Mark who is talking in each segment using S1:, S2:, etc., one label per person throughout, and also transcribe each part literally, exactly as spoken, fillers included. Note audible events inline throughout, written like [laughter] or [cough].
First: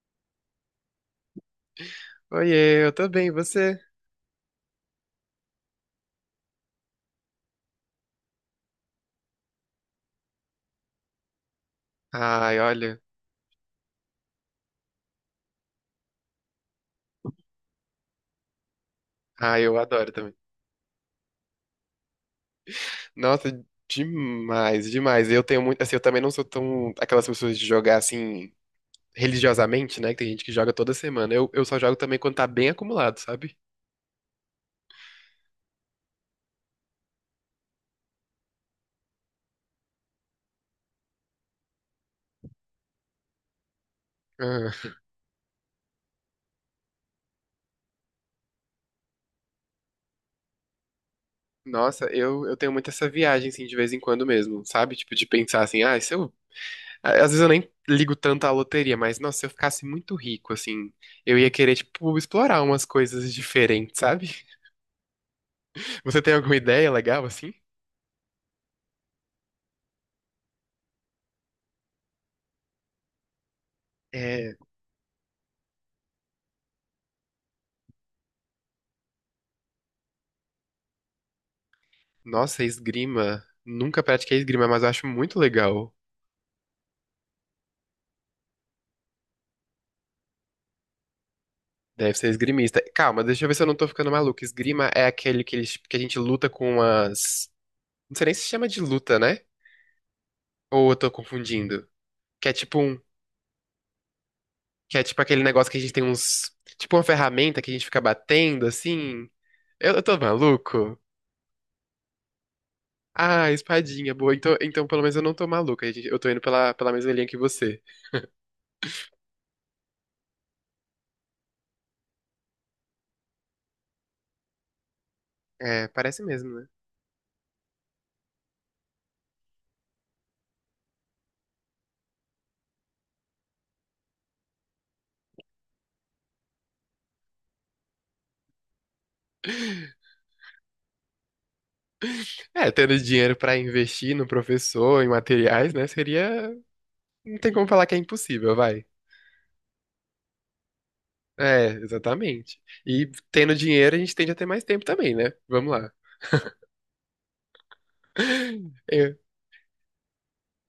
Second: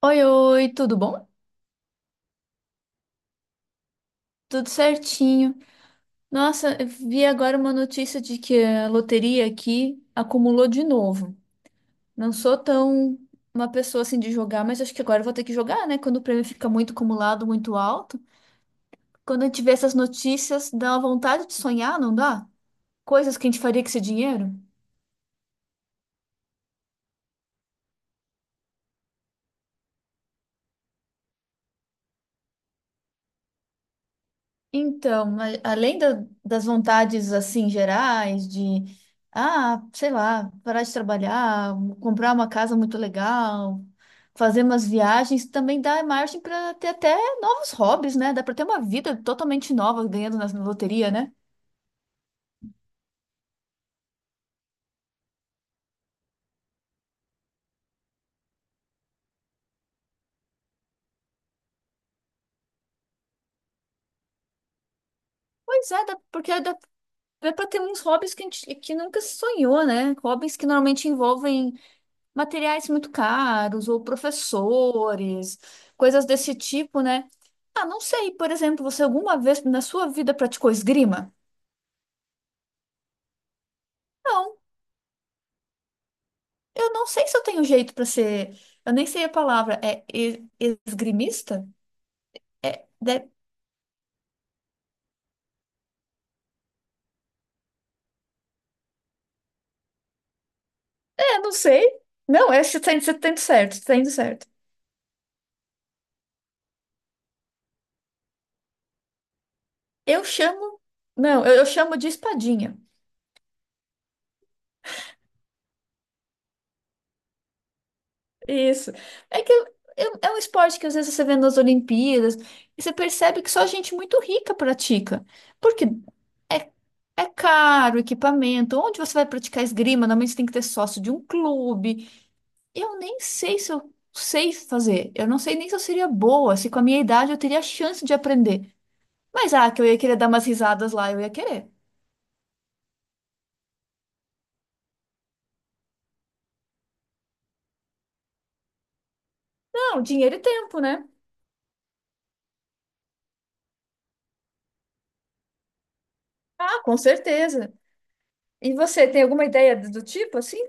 S1: Oi, oi, tudo bom?
S2: Oiê, eu tô bem, e você?
S1: Tudo certinho. Nossa, eu vi agora uma notícia de que a loteria aqui acumulou de novo. Não sou
S2: Ai, olha.
S1: tão uma pessoa assim de jogar, mas acho que agora eu vou ter que jogar, né? Quando o prêmio fica muito acumulado, muito alto. Quando a gente
S2: Ai,
S1: vê
S2: eu
S1: essas
S2: adoro também.
S1: notícias, dá uma vontade de sonhar, não dá? Coisas que a gente
S2: Nossa,
S1: faria com esse dinheiro.
S2: demais, demais. Eu tenho muito. Assim, eu também não sou tão. Aquelas pessoas de jogar assim, religiosamente, né? Que tem gente que joga toda semana. Eu, eu só jogo também quando tá bem acumulado, sabe?
S1: Então, mas além da- das vontades assim gerais de, ah, sei lá, parar de trabalhar, comprar uma casa muito legal, fazer
S2: Ah,
S1: umas viagens, também dá margem para ter até novos hobbies, né? Dá para ter uma vida totalmente nova ganhando na na loteria, né?
S2: nossa, eu, eu tenho muito essa viagem, assim, de vez em quando mesmo, sabe? Tipo, de pensar assim, ah, se eu. Às vezes eu nem ligo tanto à loteria, mas, nossa, se eu ficasse muito rico, assim, eu ia querer, tipo, explorar umas coisas diferentes, sabe?
S1: Pois
S2: [laughs]
S1: é, dá,
S2: Você tem alguma
S1: porque dá,
S2: ideia legal,
S1: dá
S2: assim?
S1: para ter uns hobbies que a gente que nunca se sonhou, né? Hobbies que normalmente envolvem materiais muito caros ou
S2: É.
S1: professores, coisas desse tipo, né? Ah, não sei, por exemplo, você alguma vez na sua vida praticou esgrima?
S2: Nossa, esgrima. Nunca pratiquei
S1: Não,
S2: esgrima, mas eu acho muito legal.
S1: eu não sei se eu tenho jeito para ser. Eu nem sei a palavra. É e- esgrimista?
S2: Deve ser esgrimista.
S1: É,
S2: Calma,
S1: de-
S2: deixa eu ver se eu não tô ficando maluco. Esgrima é aquele que, eles, que a gente luta com as. Não sei nem se chama de luta, né? Ou eu tô
S1: é, não sei.
S2: confundindo? Que
S1: Não,
S2: é
S1: é,
S2: tipo
S1: você tá
S2: um.
S1: indo você tá indo certo, você tá indo certo.
S2: Que é tipo aquele negócio que a gente tem uns. Tipo uma ferramenta que a gente fica batendo, assim. Eu, eu tô
S1: Eu chamo.
S2: maluco?
S1: Não, eu, eu chamo de espadinha.
S2: Ah, espadinha, boa. Então, então pelo menos eu não tô maluco. A gente- Eu tô indo pela, pela mesma linha que você.
S1: Isso. É que é, é um esporte que às vezes você vê nas Olimpíadas e você percebe que só gente muito rica pratica. Porque
S2: É, parece mesmo, né?
S1: é, é caro o equipamento. Onde você vai praticar esgrima? Normalmente você tem que ter sócio de um clube. Eu nem sei se eu sei fazer. Eu não sei nem se eu seria boa, se com a minha idade eu teria a chance de aprender. Mas ah, que eu ia querer dar umas risadas lá, eu ia querer.
S2: É, tendo dinheiro pra investir no professor, em materiais, né? Seria não tem como falar que é impossível, vai.
S1: Não, dinheiro e tempo, né?
S2: É, exatamente. E tendo dinheiro, a gente tende a ter mais tempo também, né? Vamos lá.
S1: Ah, com certeza. E
S2: [laughs]
S1: você
S2: Eu-
S1: tem alguma ideia do do tipo assim?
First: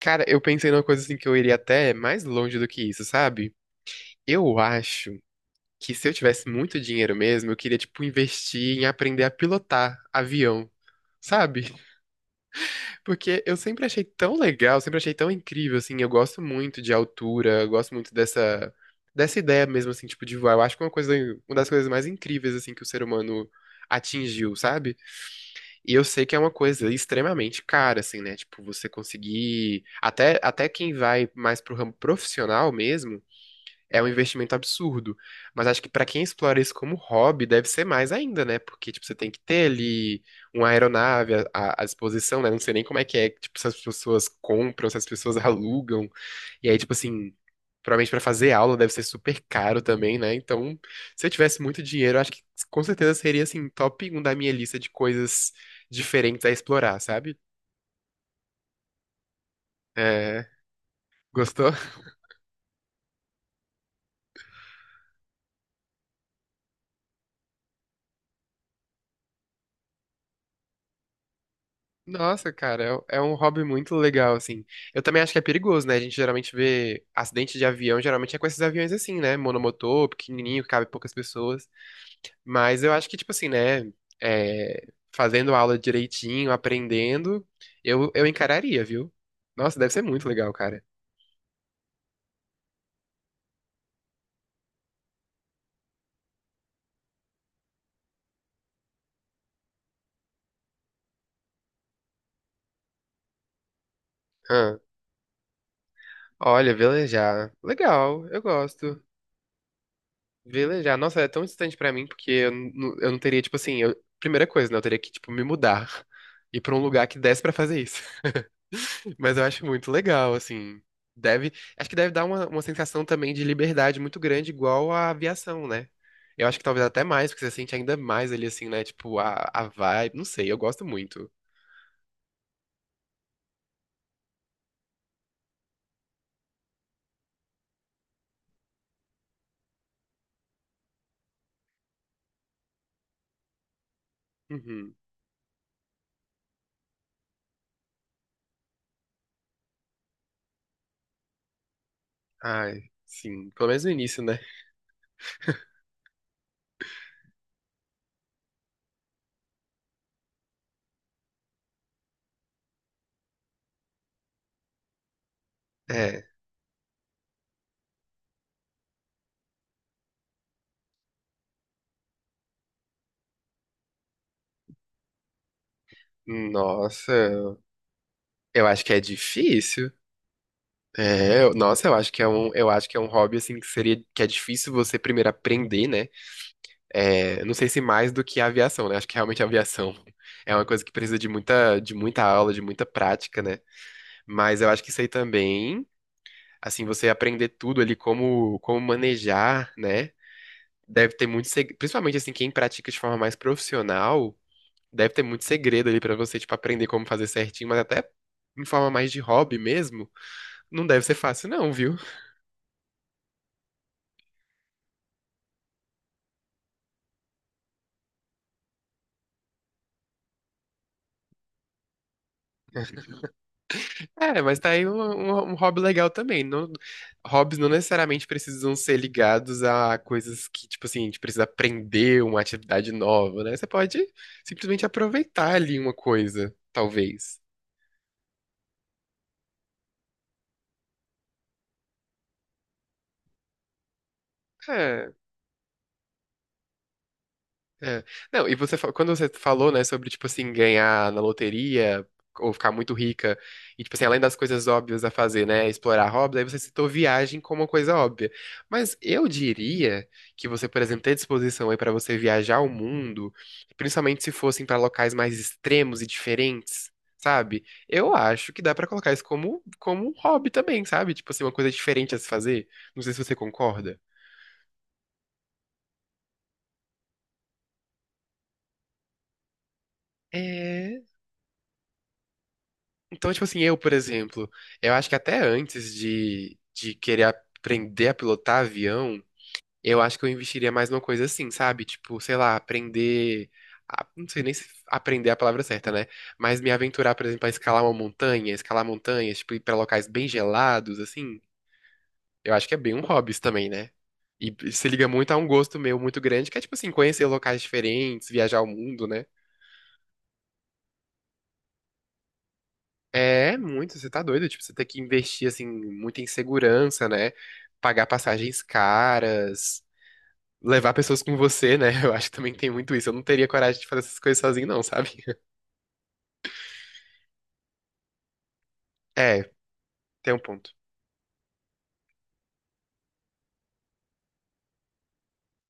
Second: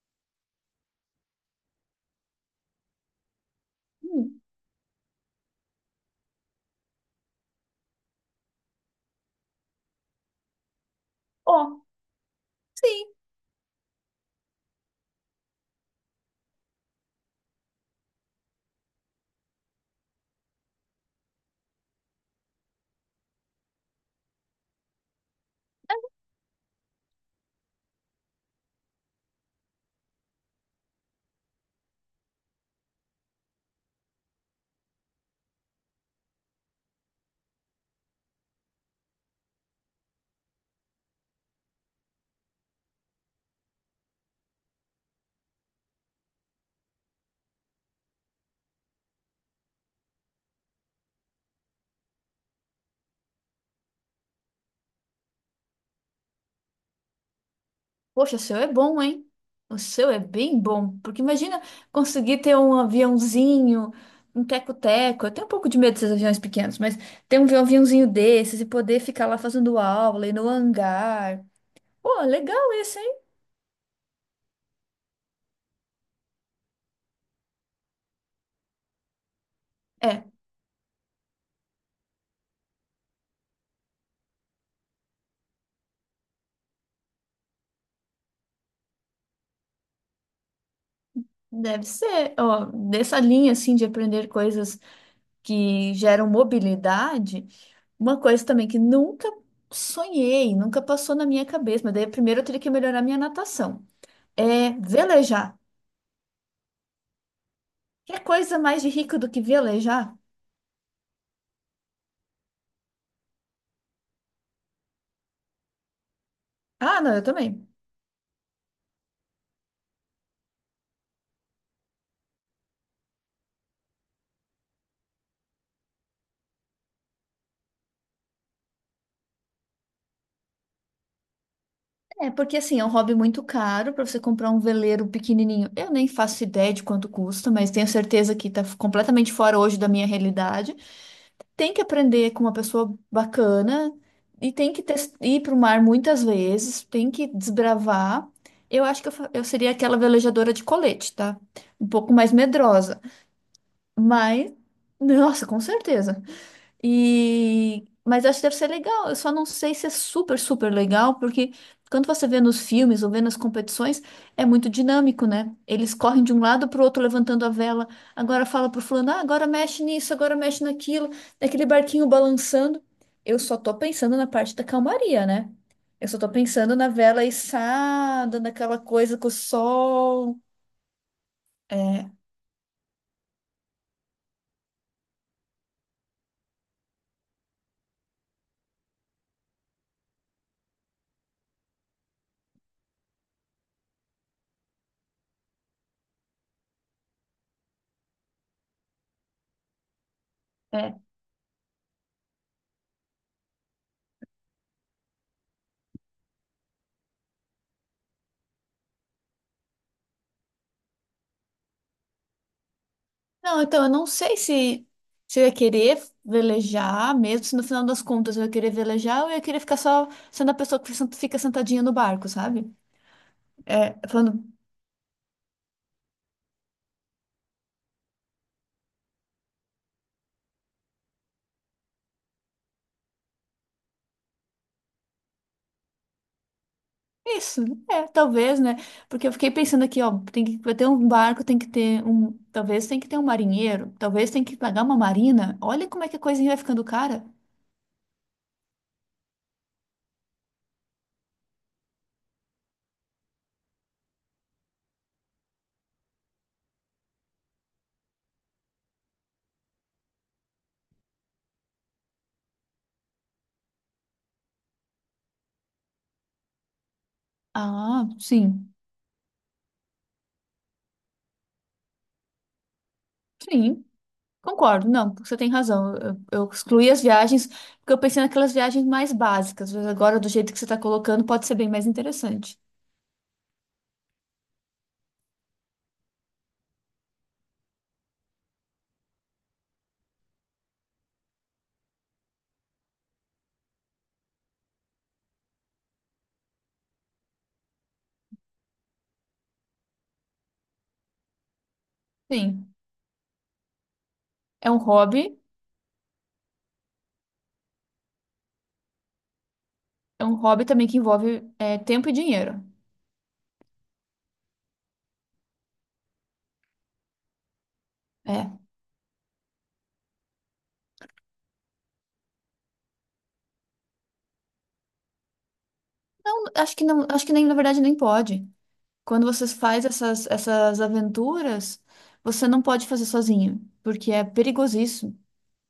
S2: cara, eu pensei numa coisa assim que eu iria até mais longe do que isso, sabe?
S1: Hum.
S2: Eu acho que se eu tivesse muito dinheiro mesmo, eu queria, tipo, investir em aprender a pilotar avião, sabe?
S1: Ó.
S2: Porque eu sempre achei tão legal, sempre achei tão incrível, assim, eu gosto muito de altura, eu gosto muito dessa, dessa ideia mesmo, assim, tipo, de voar. Eu acho que é uma coisa, uma das coisas mais incríveis, assim, que o ser humano atingiu, sabe? E eu sei que é uma coisa extremamente cara, assim, né? Tipo, você conseguir, até, até quem vai mais pro ramo profissional mesmo, é um investimento absurdo. Mas acho que para quem explora isso como hobby, deve ser mais ainda, né? Porque, tipo, você tem que ter ali uma aeronave à, à- à disposição, né? Não sei nem como é que é, tipo, se as pessoas compram, se as pessoas [laughs] alugam. E aí, tipo assim, provavelmente para fazer aula deve ser super caro também, né? Então, se eu tivesse muito dinheiro, eu acho que com certeza seria, assim, top um da minha lista de coisas diferentes a explorar, sabe?
S1: Poxa, o seu é bom, hein? O seu é
S2: É.
S1: bem bom. Porque imagina
S2: Gostou?
S1: conseguir ter um aviãozinho, um teco-teco. Eu tenho um pouco de medo desses aviões pequenos, mas ter um aviãozinho desses e poder ficar lá fazendo aula e no hangar. Pô,
S2: Nossa,
S1: legal
S2: cara,
S1: esse,
S2: é
S1: hein?
S2: é um hobby muito legal, assim. Eu também acho que é perigoso, né? A gente geralmente vê acidente de avião, geralmente é com esses aviões assim, né? Monomotor,
S1: É,
S2: pequenininho, que cabe poucas pessoas. Mas eu acho que, tipo assim, né? É, fazendo aula direitinho, aprendendo, eu, eu encararia, viu? Nossa, deve ser muito legal, cara.
S1: deve ser. Ó, dessa linha, assim, de aprender coisas que geram mobilidade, uma coisa também que nunca sonhei, nunca passou na minha cabeça, mas daí primeiro eu teria que melhorar minha natação. É
S2: Ah,
S1: velejar.
S2: olha, velejar.
S1: Que
S2: Legal, eu
S1: coisa mais de
S2: gosto.
S1: rico do que velejar?
S2: Velejar. Nossa, é tão distante pra mim, porque eu, não- eu não teria, tipo assim, eu- primeira coisa, né? Eu teria que, tipo, me mudar. [laughs] Ir pra um
S1: Ah,
S2: lugar
S1: não,
S2: que
S1: eu
S2: desse pra
S1: também.
S2: fazer isso. Mas eu acho muito legal, assim. Deve, acho que deve dar uma, uma sensação também de liberdade muito grande, igual a aviação, né? Eu acho que talvez até mais, porque você sente ainda mais ali, assim, né? Tipo, a, a vibe. Não sei, eu gosto muito.
S1: É, porque assim, é um hobby muito caro para você comprar um veleiro pequenininho. Eu nem faço ideia de quanto custa, mas tenho certeza que tá completamente fora hoje da minha realidade. Tem que aprender com uma pessoa bacana e tem que
S2: Uhum.
S1: tes- ir para o mar muitas vezes, tem que desbravar. Eu acho que eu, fa- eu seria aquela velejadora de colete, tá? Um pouco mais
S2: Ai,
S1: medrosa,
S2: sim. Pelo menos no início, né?
S1: mas nossa, com certeza. E... Mas eu acho que deve ser legal. Eu só não sei se é super, super legal, porque quando você vê nos filmes ou vê nas competições, é muito dinâmico, né? Eles correm
S2: É.
S1: de um lado para o outro levantando a vela. Agora fala pro fulano, ah, agora mexe nisso, agora mexe naquilo, daquele barquinho balançando. Eu só tô pensando na parte da calmaria, né? Eu só tô pensando na vela
S2: Nossa,
S1: içada,
S2: eu
S1: naquela
S2: acho que é
S1: coisa com o
S2: difícil.
S1: sol.
S2: É, eu- nossa, eu
S1: É.
S2: acho que é um, eu acho que é um hobby assim que seria que é difícil você primeiro aprender, né? É, não sei se mais do que a aviação, né? Acho que realmente a aviação [laughs] é uma coisa que precisa de muita, de muita aula, de muita prática, né? Mas eu acho que isso aí também, assim, você aprender tudo ali, como, como manejar, né?
S1: é.
S2: Deve ter muito segredo, principalmente assim, quem pratica de forma mais profissional, deve ter muito segredo ali pra você, tipo, aprender como fazer certinho, mas até em forma mais de hobby mesmo, não deve ser fácil, não, viu?
S1: Não, então eu não sei se, se eu ia querer velejar, mesmo se no final das contas eu ia querer velejar ou eu ia querer ficar só sendo a pessoa que sent- fica sentadinha no barco, sabe? É,
S2: É,
S1: falando,
S2: mas tá aí um, um- um hobby legal também. Não, hobbies não necessariamente precisam ser ligados a coisas que, tipo assim, a gente precisa aprender uma atividade nova, né? Você pode simplesmente aproveitar ali uma coisa, talvez.
S1: isso, é, talvez, né? Porque eu fiquei pensando aqui, ó, tem que vai ter um barco, tem que ter um. Talvez tem que ter um marinheiro, talvez tem que pagar uma
S2: É.
S1: marina. Olha como é que a coisinha vai ficando cara.
S2: É. Não, e você, fa- quando você falou, né, sobre, tipo assim, ganhar na loteria ou ficar muito rica, e, tipo assim, além das coisas óbvias a fazer, né, explorar hobbies, aí você citou viagem como uma coisa óbvia. Mas eu diria que você, por exemplo, ter disposição aí para você viajar o mundo, principalmente se fossem para locais mais extremos e diferentes, sabe?
S1: Ah,
S2: Eu acho que
S1: sim,
S2: dá para colocar isso como, como um hobby também, sabe? Tipo assim, uma coisa diferente a se fazer. Não sei se você
S1: sim.
S2: concorda.
S1: Concordo, não, você tem razão. Eu, eu excluí as viagens porque eu pensei naquelas viagens mais básicas, mas agora, do jeito que você está
S2: É.
S1: colocando, pode ser bem mais interessante.
S2: Então, tipo assim, eu, por exemplo, eu acho que até antes de, de querer aprender a pilotar avião, eu acho que eu investiria mais numa coisa assim, sabe? Tipo, sei lá, aprender. A- não sei nem se aprender é a palavra certa, né? Mas me aventurar, por exemplo, a escalar uma montanha, escalar montanhas, tipo, ir pra locais bem gelados, assim. Eu acho
S1: Sim,
S2: que é bem um hobby isso também, né? E
S1: é um
S2: se liga muito a
S1: hobby,
S2: um gosto meu muito grande, que é, tipo assim, conhecer locais diferentes, viajar o mundo, né?
S1: é um hobby também que envolve é, tempo e dinheiro.
S2: É muito, você tá doido, tipo, você tem que investir, assim, muito em segurança, né? Pagar
S1: É.
S2: passagens caras, levar pessoas com você, né? [laughs] Eu acho que também tem muito isso. Eu não teria coragem de fazer essas coisas sozinho, não, sabe?
S1: Não, acho que não, acho que nem, na verdade, nem pode. Quando
S2: É,
S1: você faz essas,
S2: tem um ponto.
S1: essas aventuras, você não pode fazer sozinho, porque é perigosíssimo.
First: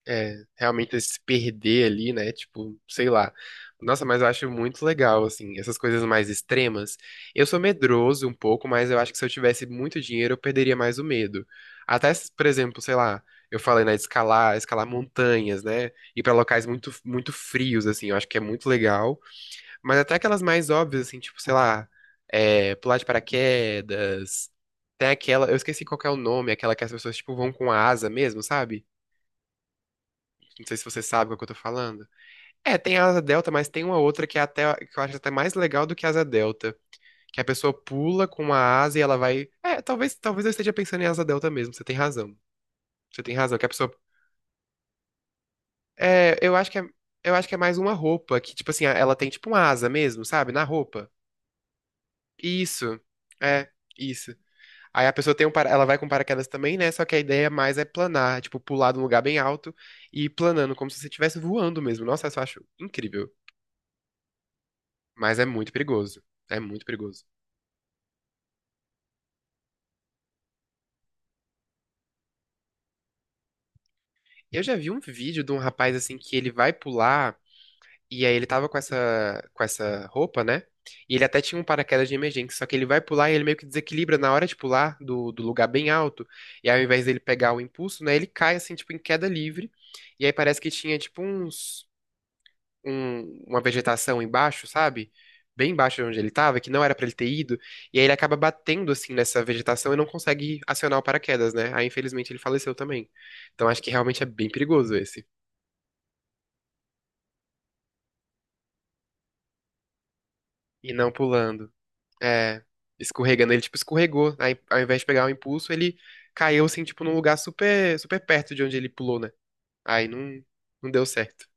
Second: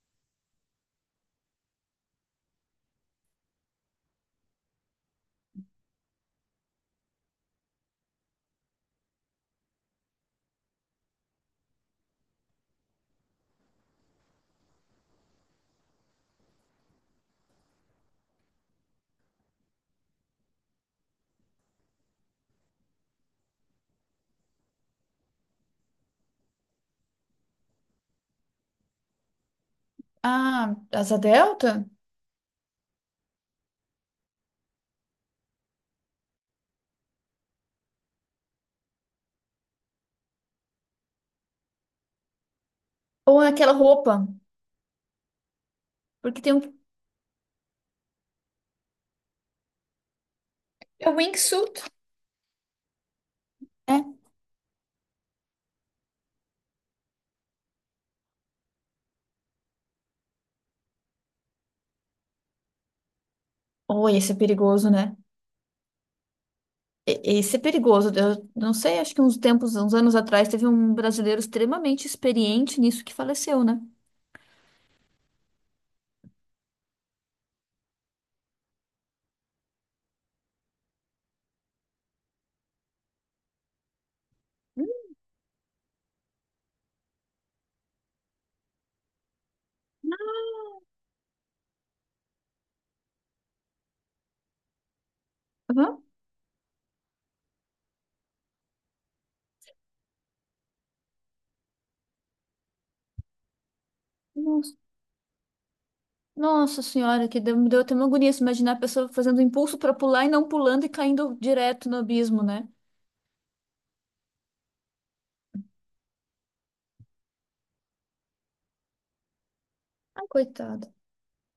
S2: É, realmente se perder ali, né? Tipo, sei lá. Nossa, mas eu acho muito legal, assim, essas coisas mais extremas. Eu sou medroso um pouco, mas eu acho que se eu tivesse muito dinheiro, eu perderia mais o medo. Até, se, por exemplo, sei lá, eu falei, né, de escalar, escalar montanhas, né? Ir pra locais muito, muito frios, assim, eu acho que é muito legal. Mas até aquelas mais óbvias, assim, tipo, sei lá, é, pular de paraquedas. Tem aquela, eu esqueci qual que é o nome, aquela que as pessoas, tipo, vão com a asa mesmo, sabe? Não
S1: Ah,
S2: sei se você
S1: asa
S2: sabe o que eu tô
S1: delta?
S2: falando. É, tem a asa delta, mas tem uma outra que é até que eu acho até mais legal do que a asa delta, que a pessoa pula com uma asa e ela vai. É, talvez talvez eu esteja pensando em asa delta mesmo. Você tem razão. Você tem
S1: Ou
S2: razão. Que a
S1: aquela
S2: pessoa.
S1: roupa,
S2: É,
S1: porque tem
S2: eu acho que é,
S1: um.
S2: eu acho que é mais uma roupa que tipo assim ela tem tipo uma asa mesmo, sabe? Na
S1: É
S2: roupa.
S1: um wingsuit.
S2: Isso. É
S1: É.
S2: isso. Aí a pessoa tem um, para- ela vai com paraquedas também, né? Só que a ideia mais é planar, tipo pular de um lugar bem alto e ir planando como se você estivesse voando mesmo. Nossa, eu só acho incrível.
S1: Oi, esse é perigoso, né?
S2: Mas é muito perigoso. É muito perigoso.
S1: E- Isso é perigoso. Eu não sei, acho que uns tempos, uns anos atrás, teve um brasileiro extremamente experiente nisso que faleceu, né?
S2: Eu já vi um vídeo de um rapaz assim que ele vai pular e aí ele tava com essa com essa roupa, né? E ele até tinha um paraquedas de emergência, só que ele vai pular e ele meio que desequilibra na hora de pular do, do lugar bem alto. E aí, ao invés dele pegar o impulso, né, ele cai assim tipo em queda livre. E aí parece que tinha tipo uns um- uma vegetação embaixo, sabe? Bem embaixo
S1: Aham.
S2: de onde ele estava, que não era pra ele ter ido, e aí ele acaba batendo assim nessa vegetação e não consegue acionar o paraquedas, né? Aí infelizmente ele faleceu também. Então acho que realmente é bem
S1: Nossa,
S2: perigoso esse.
S1: nossa senhora, que deu, me deu até uma agonia se imaginar a pessoa fazendo impulso para pular e não pulando e
S2: E não
S1: caindo
S2: pulando.
S1: direto no abismo,
S2: É,
S1: né?
S2: escorregando, ele tipo escorregou, aí ao invés de pegar o impulso, ele caiu assim tipo num lugar super super perto de onde ele pulou, né? Aí
S1: Ah,
S2: não não
S1: coitado.
S2: deu certo.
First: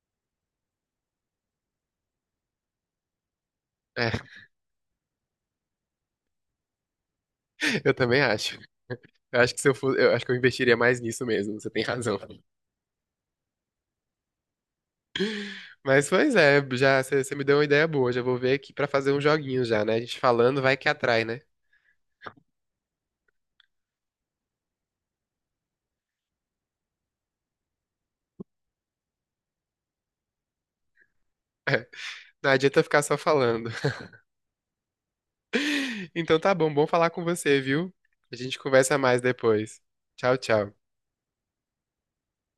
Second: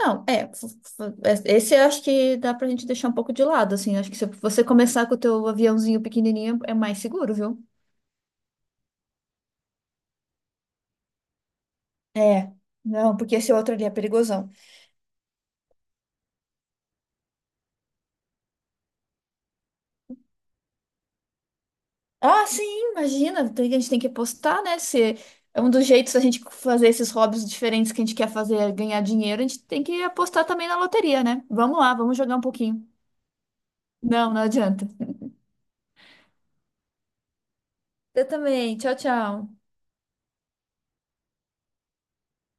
S1: Não, é, f- f- é, esse eu acho que dá pra gente deixar um pouco de lado, assim. Acho
S2: É,
S1: que se você começar com o teu aviãozinho pequenininho é mais seguro, viu?
S2: [laughs] eu também acho. Eu acho que se eu fosse, eu acho que eu investiria mais nisso mesmo, você tem razão.
S1: É, não, porque esse outro ali é perigoso.
S2: Mas pois é, já você me deu uma ideia boa. Já vou ver aqui pra fazer um joguinho já, né? A gente falando vai que atrai, né?
S1: Ah, sim, imagina. tem- A gente tem que postar, né? Se é um dos jeitos da gente fazer esses hobbies diferentes que a gente quer fazer, é ganhar dinheiro, a gente tem que apostar também na loteria, né? Vamos
S2: [laughs]
S1: lá, vamos jogar um
S2: Não adianta
S1: pouquinho.
S2: ficar só falando. [laughs]
S1: Não, não adianta.
S2: Então tá bom, bom falar com você, viu?
S1: Eu
S2: A gente
S1: também. Tchau,
S2: conversa mais
S1: tchau.
S2: depois. Tchau, tchau.